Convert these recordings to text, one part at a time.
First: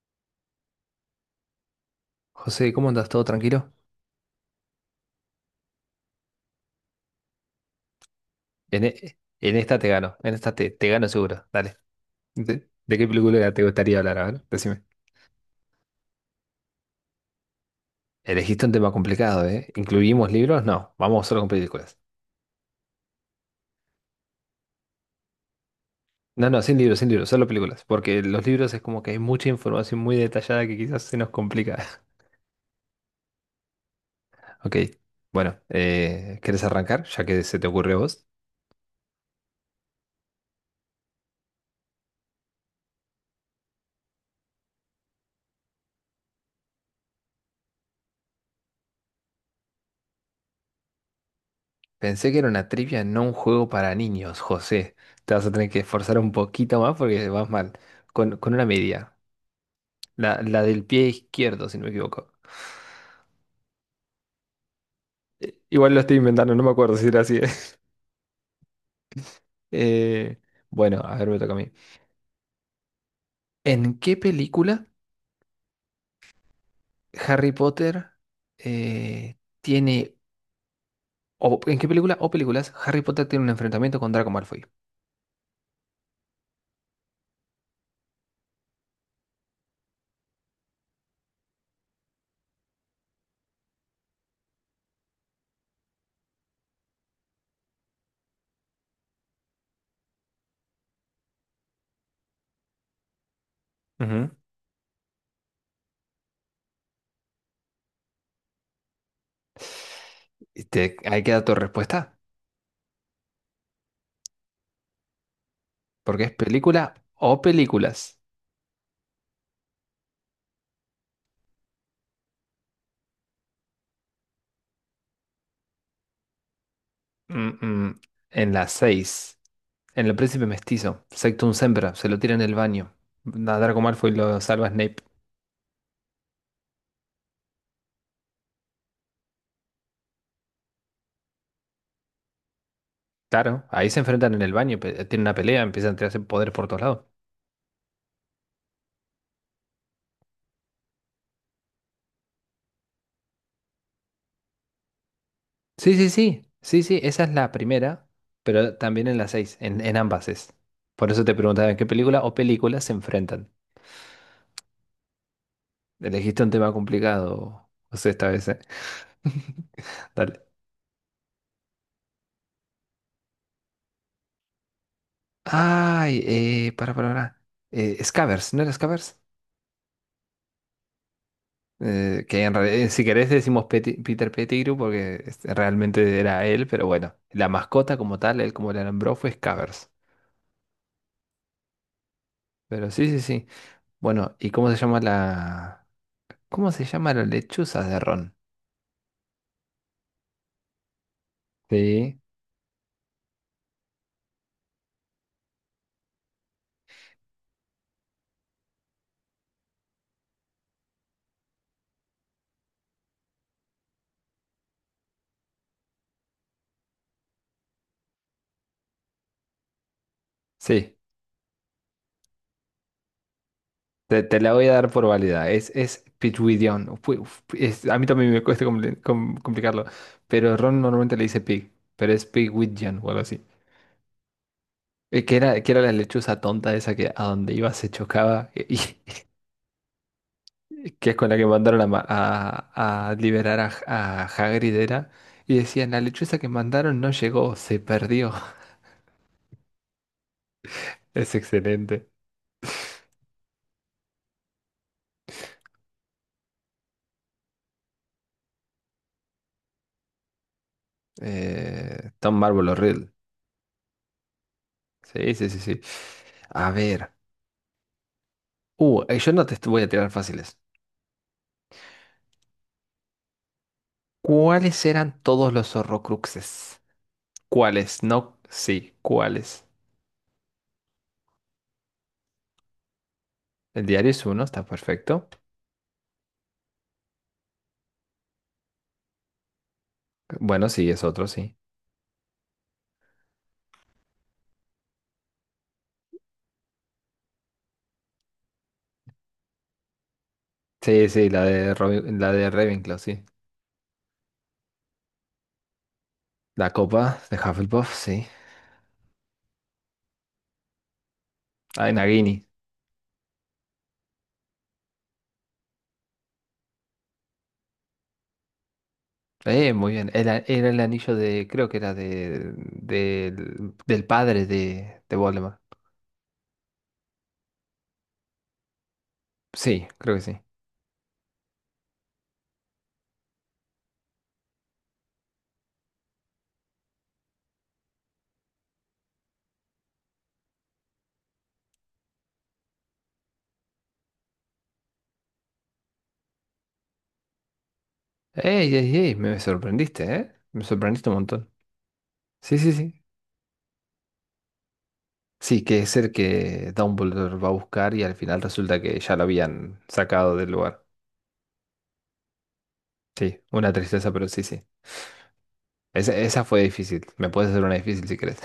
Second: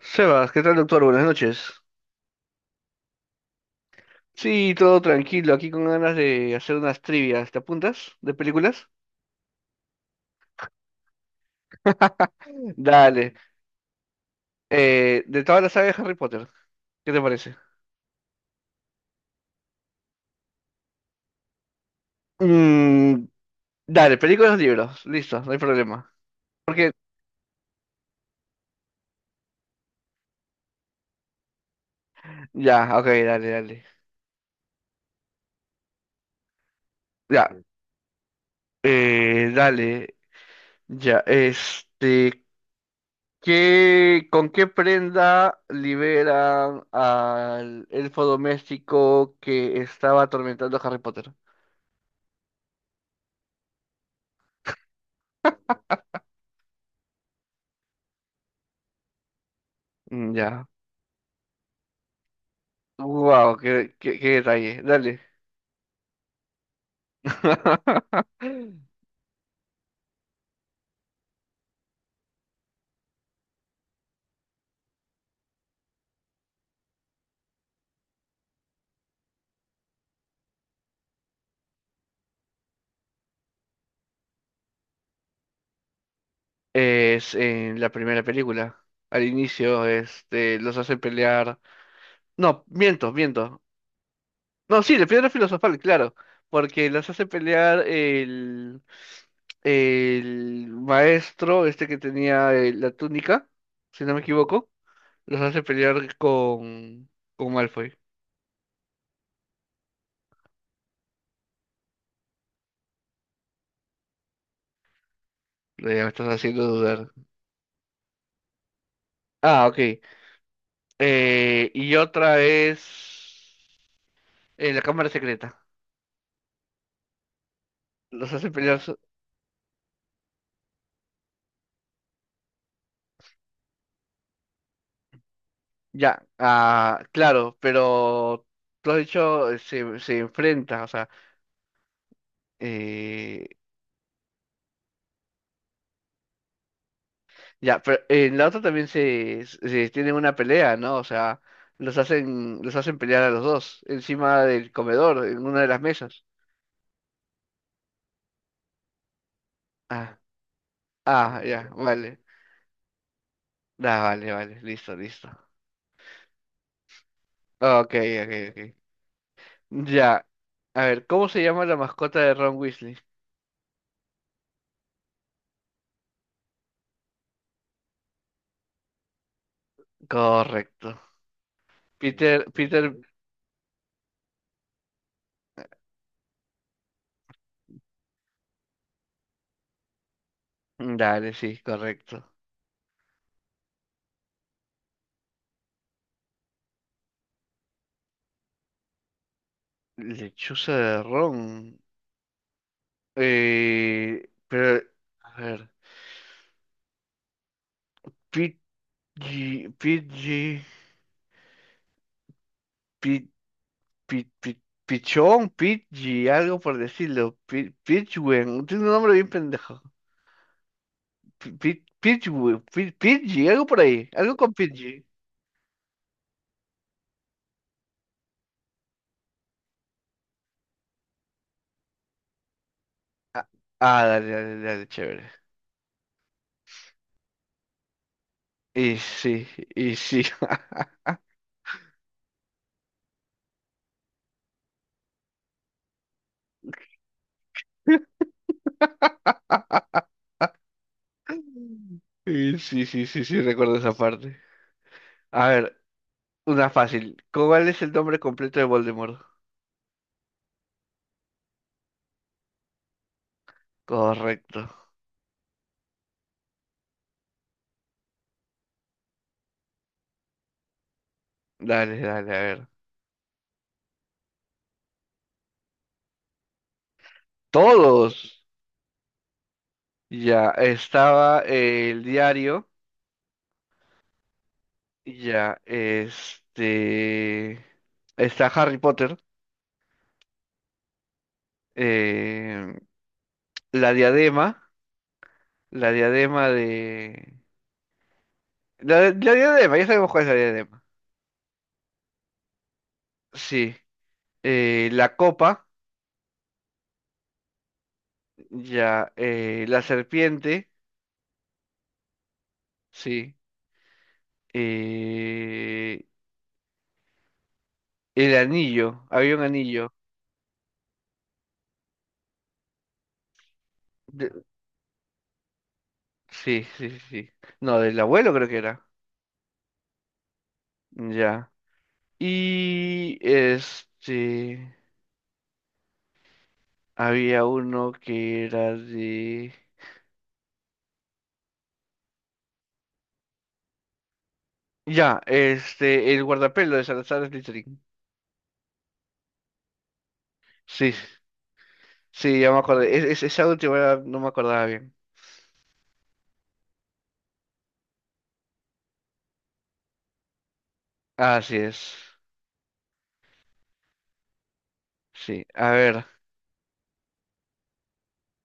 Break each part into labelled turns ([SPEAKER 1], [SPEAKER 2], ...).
[SPEAKER 1] Sebas, ¿qué tal, doctor? Buenas noches.
[SPEAKER 2] José, ¿cómo andas? ¿Todo tranquilo?
[SPEAKER 1] Sí, todo tranquilo, aquí con ganas de hacer unas trivias. ¿Te apuntas? ¿De
[SPEAKER 2] En,
[SPEAKER 1] películas?
[SPEAKER 2] e- en esta te gano, en esta te gano seguro. Dale. ¿De, de qué
[SPEAKER 1] Dale.
[SPEAKER 2] película te gustaría hablar? A ver, decime.
[SPEAKER 1] De toda la saga de Harry Potter, ¿qué te parece?
[SPEAKER 2] Elegiste un tema complicado, ¿eh? ¿Incluimos libros? No, vamos solo con películas.
[SPEAKER 1] Mm, dale, películas o libros. Listo, no hay problema.
[SPEAKER 2] No, no, sin
[SPEAKER 1] Porque,
[SPEAKER 2] libros, sin libros, solo películas. Porque los libros es como que hay mucha información muy detallada que quizás se nos complica.
[SPEAKER 1] ya, ok, dale, dale.
[SPEAKER 2] Ok, bueno, ¿querés arrancar? Ya que
[SPEAKER 1] Ya,
[SPEAKER 2] se te ocurre a vos.
[SPEAKER 1] Dale. Ya, este, ¿ con qué prenda liberan al elfo doméstico que estaba atormentando a Harry Potter?
[SPEAKER 2] Pensé que era una trivia, no un juego para niños, José. Te vas a tener que esforzar un poquito más porque vas mal. Con una media.
[SPEAKER 1] Mm.
[SPEAKER 2] La
[SPEAKER 1] Ya.
[SPEAKER 2] del pie izquierdo, si no me equivoco.
[SPEAKER 1] Wow, qué detalle. Dale.
[SPEAKER 2] Igual lo estoy inventando, no me acuerdo si era así. Eh, bueno, a ver, me toca a mí. ¿En qué película Harry Potter eh, tiene... o en qué película o películas Harry Potter tiene un enfrentamiento con Draco Malfoy?
[SPEAKER 1] Es en la primera película. Al inicio, los hace pelear. No, miento. No, sí, la piedra filosofal, claro. Porque los hace pelear El maestro, que tenía la túnica, si no me
[SPEAKER 2] Ujú.
[SPEAKER 1] equivoco. Los hace pelear con Malfoy.
[SPEAKER 2] Ahí queda tu respuesta,
[SPEAKER 1] Ya me
[SPEAKER 2] porque
[SPEAKER 1] estás
[SPEAKER 2] es
[SPEAKER 1] haciendo
[SPEAKER 2] película
[SPEAKER 1] dudar.
[SPEAKER 2] o películas.
[SPEAKER 1] Ah, ok. Y otra es. La cámara secreta.
[SPEAKER 2] Mm, mm.
[SPEAKER 1] Los hace
[SPEAKER 2] En la
[SPEAKER 1] pelear.
[SPEAKER 2] 6 en El Príncipe Mestizo, Sectum Sempra, se lo tira en el baño. A Draco Malfoy lo salva Snape.
[SPEAKER 1] Ya, ah, claro, pero tú has dicho se enfrenta, o sea, eh,
[SPEAKER 2] Claro, ahí se enfrentan en el baño, tienen una pelea, empiezan a tirarse poder por todos lados.
[SPEAKER 1] ya, pero en la otra también se tienen una pelea, ¿no? O sea, los hacen pelear a los dos, encima del comedor, en una de las
[SPEAKER 2] Sí, sí,
[SPEAKER 1] mesas.
[SPEAKER 2] sí, sí, sí, esa es la primera, pero también en la seis, en
[SPEAKER 1] Ah.
[SPEAKER 2] ambas es. Por eso te
[SPEAKER 1] Ah, ya,
[SPEAKER 2] preguntaba en qué
[SPEAKER 1] vale.
[SPEAKER 2] película o películas se enfrentan.
[SPEAKER 1] Ah, vale, vale, listo, listo.
[SPEAKER 2] Elegiste un tema complicado,
[SPEAKER 1] Ok,
[SPEAKER 2] José, esta
[SPEAKER 1] ok,
[SPEAKER 2] vez, ¿eh?
[SPEAKER 1] ok. Ya.
[SPEAKER 2] Dale.
[SPEAKER 1] A ver, ¿cómo se llama la mascota de Ron Weasley?
[SPEAKER 2] Ay, para, para. Scavers, ¿no era Scavers?
[SPEAKER 1] Correcto.
[SPEAKER 2] Que
[SPEAKER 1] Peter,
[SPEAKER 2] en realidad,
[SPEAKER 1] Peter,
[SPEAKER 2] si querés decimos Peter Pettigrew porque este, realmente era él, pero bueno, la mascota como tal, él como le nombró fue Scavers.
[SPEAKER 1] Dale, sí, correcto.
[SPEAKER 2] Pero sí, sí, sí. Bueno, ¿y cómo se llama la... ¿Cómo se llama la lechuza de ron?
[SPEAKER 1] Lechuza de ron.
[SPEAKER 2] Sí,
[SPEAKER 1] Eh, pero, a ver. Pidgey, Pidgey, Pid, Pid, Pid- Pichón, Pidgey, algo por decirlo. Pidgewen, tiene un nombre bien pendejo.
[SPEAKER 2] sí.
[SPEAKER 1] Pidgewen, Pidgey, algo por ahí,
[SPEAKER 2] Te,
[SPEAKER 1] algo
[SPEAKER 2] te
[SPEAKER 1] con
[SPEAKER 2] la voy a dar
[SPEAKER 1] Pidgey.
[SPEAKER 2] por válida. Es Pigwiddion. A mí también me cuesta complicarlo. Pero ron normalmente le dice pig. Pero es Pigwiddion o algo así.
[SPEAKER 1] Ah, ah, dale,
[SPEAKER 2] Eh,
[SPEAKER 1] chévere.
[SPEAKER 2] Que era, que era la lechuza tonta esa que a donde iba se chocaba.
[SPEAKER 1] Y sí, y sí.
[SPEAKER 2] Que es con la que mandaron a liberar a Hagrid era. Y decían, la lechuza que mandaron no llegó, se perdió. Es excelente.
[SPEAKER 1] Y, sí, sí, sí, sí, recuerdo esa parte. A ver, una fácil. ¿Cuál es el nombre completo de Voldemort?
[SPEAKER 2] Tom Marvolo Riddle.
[SPEAKER 1] Correcto.
[SPEAKER 2] Sí, sí, sí, sí. A ver. Yo no te est- Voy a tirar fáciles.
[SPEAKER 1] Dale, dale, a ver.
[SPEAKER 2] ¿Cuáles eran todos los Horrocruxes? ¿Cuáles?
[SPEAKER 1] Todos.
[SPEAKER 2] No, sí, ¿cuáles?
[SPEAKER 1] Ya estaba el diario.
[SPEAKER 2] El diario es uno, está perfecto.
[SPEAKER 1] Ya, este. Está Harry Potter.
[SPEAKER 2] Bueno, sí, es otro, sí.
[SPEAKER 1] eh, la diadema. La diadema de. La diadema, ya sabemos cuál es la diadema.
[SPEAKER 2] Sí, sí, la de Ravenclaw, sí.
[SPEAKER 1] Sí. La copa.
[SPEAKER 2] La copa de Hufflepuff, sí.
[SPEAKER 1] Ya. La serpiente.
[SPEAKER 2] Ah, Nagini.
[SPEAKER 1] Sí. eh, el anillo. Había un
[SPEAKER 2] Muy
[SPEAKER 1] anillo.
[SPEAKER 2] bien. Era el anillo de, creo que era de, del
[SPEAKER 1] De-
[SPEAKER 2] padre de Voldemort.
[SPEAKER 1] sí, sí. No, del abuelo creo que era.
[SPEAKER 2] Sí, creo que sí.
[SPEAKER 1] Ya. Y este, Había uno que era de... El guardapelo de Salazar Slytherin.
[SPEAKER 2] ¡Ey, ey, ey! Me sorprendiste, ¿eh? Me
[SPEAKER 1] Sí,
[SPEAKER 2] sorprendiste un montón.
[SPEAKER 1] sí, ya
[SPEAKER 2] Sí,
[SPEAKER 1] me
[SPEAKER 2] sí,
[SPEAKER 1] acordé.
[SPEAKER 2] sí.
[SPEAKER 1] Esa última no me acordaba bien.
[SPEAKER 2] Sí, que es el que Dumbledore va a buscar y al final resulta que ya lo habían sacado del lugar.
[SPEAKER 1] Así es.
[SPEAKER 2] Sí, una tristeza, pero sí, sí.
[SPEAKER 1] Sí, a ver,
[SPEAKER 2] Esa fue difícil. Me puedes hacer una difícil si querés.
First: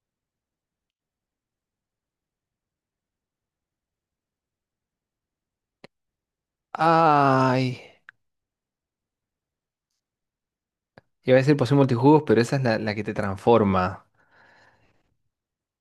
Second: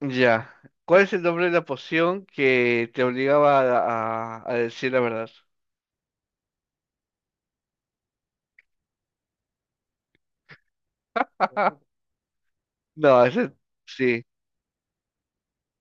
[SPEAKER 1] ya. ¿Cuál es el nombre de la poción que te obligaba a, a decir la verdad?
[SPEAKER 2] Ay, iba a decir poción multijugos, pero esa es la que te
[SPEAKER 1] No, ese,
[SPEAKER 2] transforma.
[SPEAKER 1] sí,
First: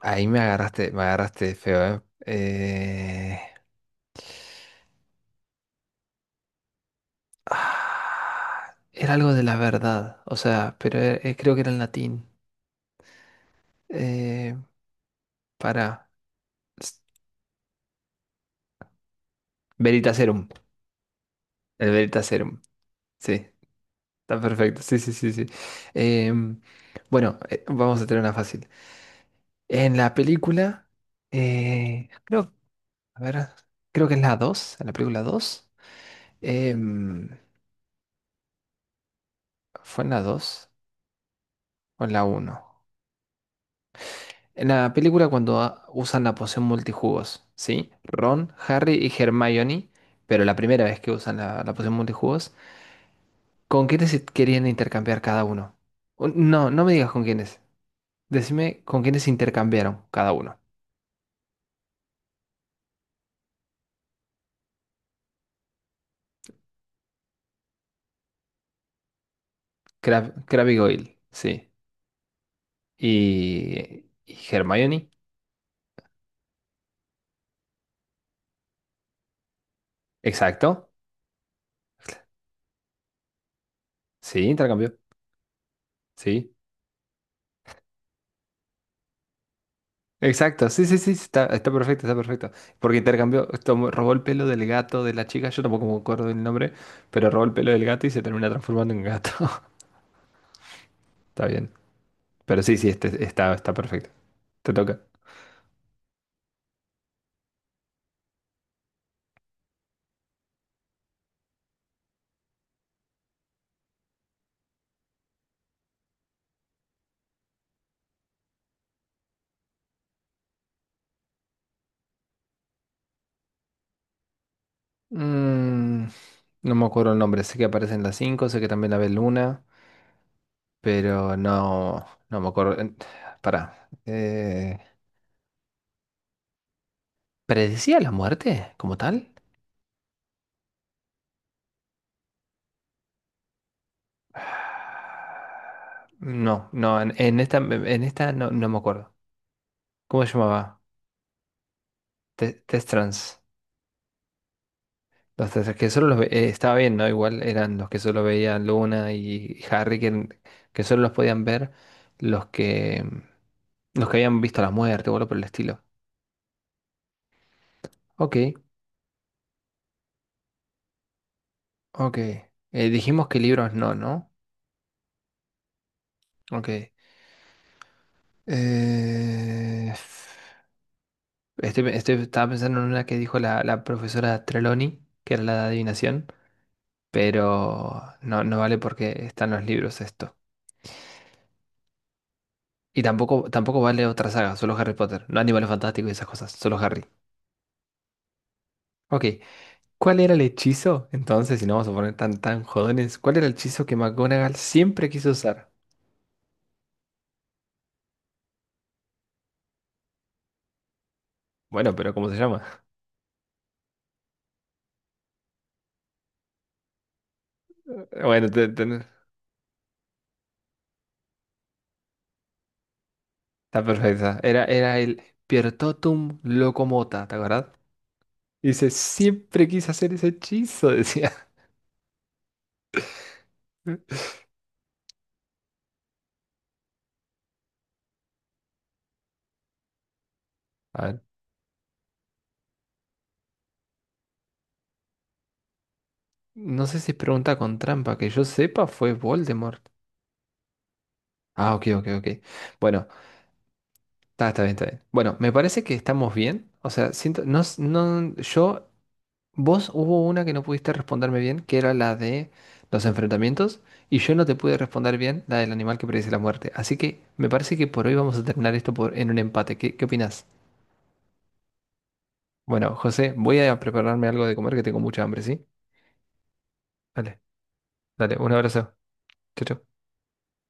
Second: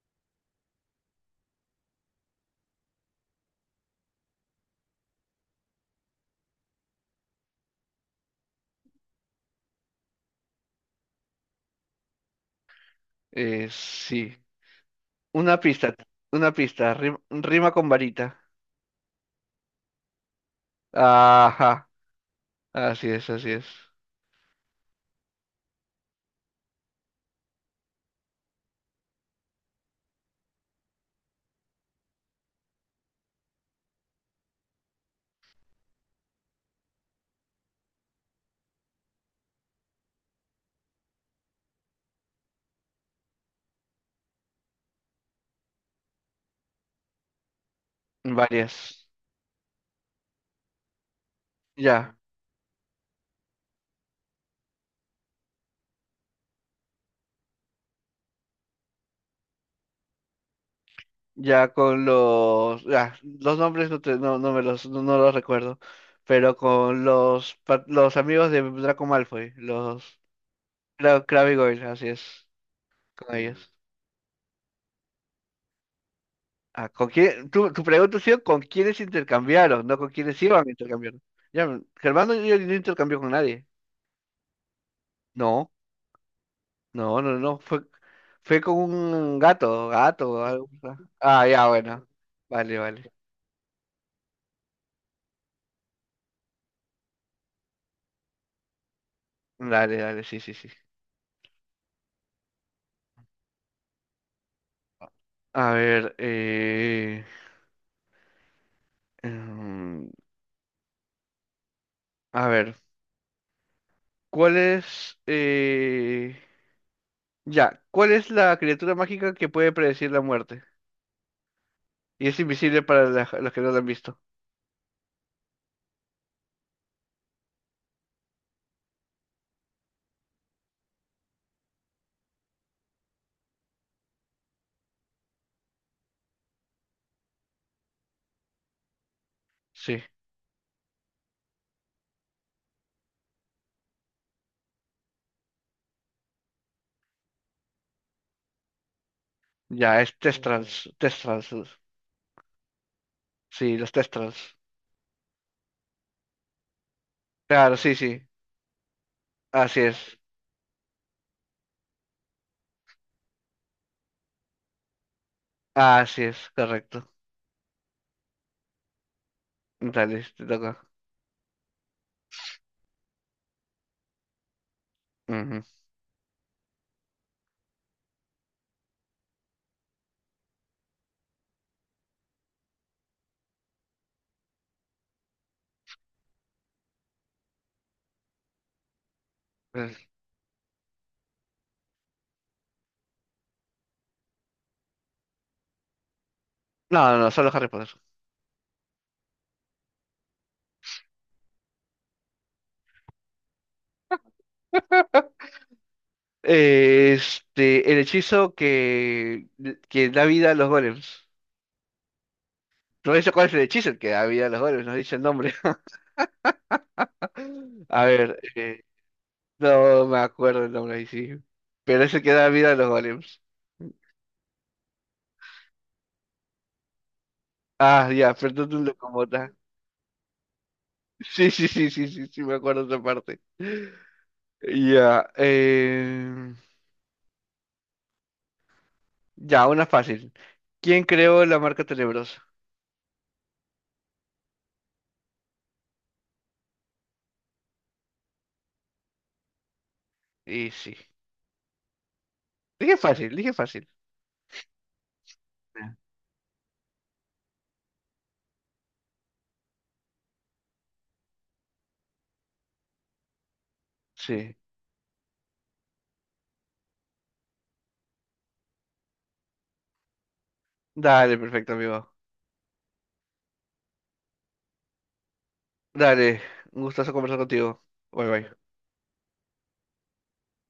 [SPEAKER 2] Ahí me agarraste feo, ¿eh? Eh, era algo de la verdad, o sea, pero creo que era en latín.
[SPEAKER 1] sí.
[SPEAKER 2] Eh,
[SPEAKER 1] Una pista,
[SPEAKER 2] Para.
[SPEAKER 1] una pista, rima con varita.
[SPEAKER 2] Veritaserum.
[SPEAKER 1] Ajá,
[SPEAKER 2] El Veritaserum.
[SPEAKER 1] así es,
[SPEAKER 2] Sí,
[SPEAKER 1] así es.
[SPEAKER 2] está perfecto. Sí, sí, sí, sí. Em, bueno, vamos a tener una fácil. En la película, creo, a ver, creo que es la 2 en la película 2 em, ¿fue en la dos o en la uno? En la película cuando usan la poción multijugos, ¿sí? Ron, Harry
[SPEAKER 1] Varias.
[SPEAKER 2] y Hermione, pero la primera vez que usan la poción
[SPEAKER 1] Ya,
[SPEAKER 2] multijugos, ¿con quiénes se querían intercambiar cada uno? No, no me digas con quiénes. Decime con quiénes se intercambiaron cada uno.
[SPEAKER 1] los nombres no, no, no me los, no, no los recuerdo, pero con los, los amigos de Draco Malfoy, los
[SPEAKER 2] Crab y Goyle,
[SPEAKER 1] Crabbe y
[SPEAKER 2] sí.
[SPEAKER 1] Goyle, así es, con ellos.
[SPEAKER 2] Y Hermione,
[SPEAKER 1] Ah, ¿con quién? Tu pregunta ha sido con quiénes intercambiaron, no con quiénes iban a
[SPEAKER 2] exacto.
[SPEAKER 1] intercambiar. Ya, Germán no, yo no intercambió con nadie.
[SPEAKER 2] Sí, intercambió,
[SPEAKER 1] No.
[SPEAKER 2] sí.
[SPEAKER 1] No, no, no, fue con un gato, o
[SPEAKER 2] Exacto,
[SPEAKER 1] algo.
[SPEAKER 2] sí, sí, sí,
[SPEAKER 1] Ah,
[SPEAKER 2] está,
[SPEAKER 1] ya,
[SPEAKER 2] está
[SPEAKER 1] bueno.
[SPEAKER 2] perfecto, está perfecto.
[SPEAKER 1] Vale,
[SPEAKER 2] Porque
[SPEAKER 1] vale.
[SPEAKER 2] intercambió, robó el pelo del gato de la chica, yo tampoco me acuerdo del nombre, pero robó el pelo del gato y se termina transformando en gato.
[SPEAKER 1] Dale, dale, sí, sí, sí.
[SPEAKER 2] Está bien. Pero sí, sí, este, está perfecto. Te toca.
[SPEAKER 1] A ver, em, a ver, ¿cuál es, eh, ya, ¿Cuál es la criatura mágica que puede predecir la muerte? Y es invisible para los que no la han visto.
[SPEAKER 2] Mm, no me acuerdo el nombre, sé que aparecen las 5, sé que también la ve Luna, pero no, no me acuerdo. Pará. ¿Predecía la muerte como tal?
[SPEAKER 1] Sí,
[SPEAKER 2] No, no, en esta no, no me acuerdo.
[SPEAKER 1] ya,
[SPEAKER 2] ¿Cómo se llamaba?
[SPEAKER 1] Testrals,
[SPEAKER 2] Test Trans.
[SPEAKER 1] sí, los Testrals.
[SPEAKER 2] Los test que solo los estaba bien, ¿no? Igual
[SPEAKER 1] Claro,
[SPEAKER 2] eran los
[SPEAKER 1] sí, ok.
[SPEAKER 2] que
[SPEAKER 1] Sí,
[SPEAKER 2] solo veían Luna y
[SPEAKER 1] así
[SPEAKER 2] Harry, que,
[SPEAKER 1] es,
[SPEAKER 2] en- que solo los podían ver los que, los que habían visto la muerte o algo por el estilo.
[SPEAKER 1] así es, correcto.
[SPEAKER 2] Ok.
[SPEAKER 1] Dale, te toca.
[SPEAKER 2] Ok. Dijimos que libros no, ¿no?
[SPEAKER 1] Ujú.
[SPEAKER 2] Ok. Eh, Estaba pensando en una que dijo la profesora Trelawney, que era la de adivinación, pero no, no vale porque están los libros esto. Y tampoco, tampoco vale otra saga, solo Harry Potter, no Animales Fantásticos y esas cosas, solo
[SPEAKER 1] No,
[SPEAKER 2] Harry.
[SPEAKER 1] no, no, solo Harry Potter.
[SPEAKER 2] Ok. ¿Cuál era el hechizo? Entonces, si no vamos a poner tan, tan jodones, ¿cuál era el hechizo que McGonagall siempre quiso usar?
[SPEAKER 1] El hechizo que da vida a los golems.
[SPEAKER 2] Bueno, pero ¿cómo se llama?
[SPEAKER 1] No dice cuál es el hechizo el que da vida a los golems, no dice el nombre. A ver,
[SPEAKER 2] Bueno,
[SPEAKER 1] eh, no me acuerdo el nombre ahí sí. Pero es el que da vida a los golems.
[SPEAKER 2] está perfecta. Era el Piertotum Locomota, ¿te acuerdas?
[SPEAKER 1] Ah, ya,
[SPEAKER 2] Y
[SPEAKER 1] perdón un
[SPEAKER 2] dice,
[SPEAKER 1] locomota.
[SPEAKER 2] siempre quise hacer ese hechizo, decía.
[SPEAKER 1] Sí, sí, sí, sí, sí, sí, me acuerdo de esa parte. Ya, eh, ya, una fácil.
[SPEAKER 2] A
[SPEAKER 1] ¿Quién
[SPEAKER 2] ver,
[SPEAKER 1] creó la marca Tenebrosa?
[SPEAKER 2] no sé si es pregunta con trampa, que yo sepa fue Voldemort.
[SPEAKER 1] Y sí.
[SPEAKER 2] Ah, ok, ok, ok.
[SPEAKER 1] Dije
[SPEAKER 2] Bueno,
[SPEAKER 1] fácil, dije fácil.
[SPEAKER 2] está bien, está bien. Bueno, me parece
[SPEAKER 1] Ah.
[SPEAKER 2] que estamos bien. O sea, siento, no, no, yo, vos hubo una que no pudiste responderme bien, que era la de los enfrentamientos, y yo no te
[SPEAKER 1] Sí.
[SPEAKER 2] pude responder bien la del animal que predice la muerte. Así que me parece que por hoy vamos a terminar esto en un empate. ¿Qué opinás?
[SPEAKER 1] Dale, perfecto, amigo.
[SPEAKER 2] Bueno, José, voy a prepararme algo de comer que tengo mucha hambre, ¿sí?
[SPEAKER 1] Dale, un gustazo conversar
[SPEAKER 2] Dale,
[SPEAKER 1] contigo. Bye
[SPEAKER 2] dale, un
[SPEAKER 1] bye.
[SPEAKER 2] abrazo. Chau, chau.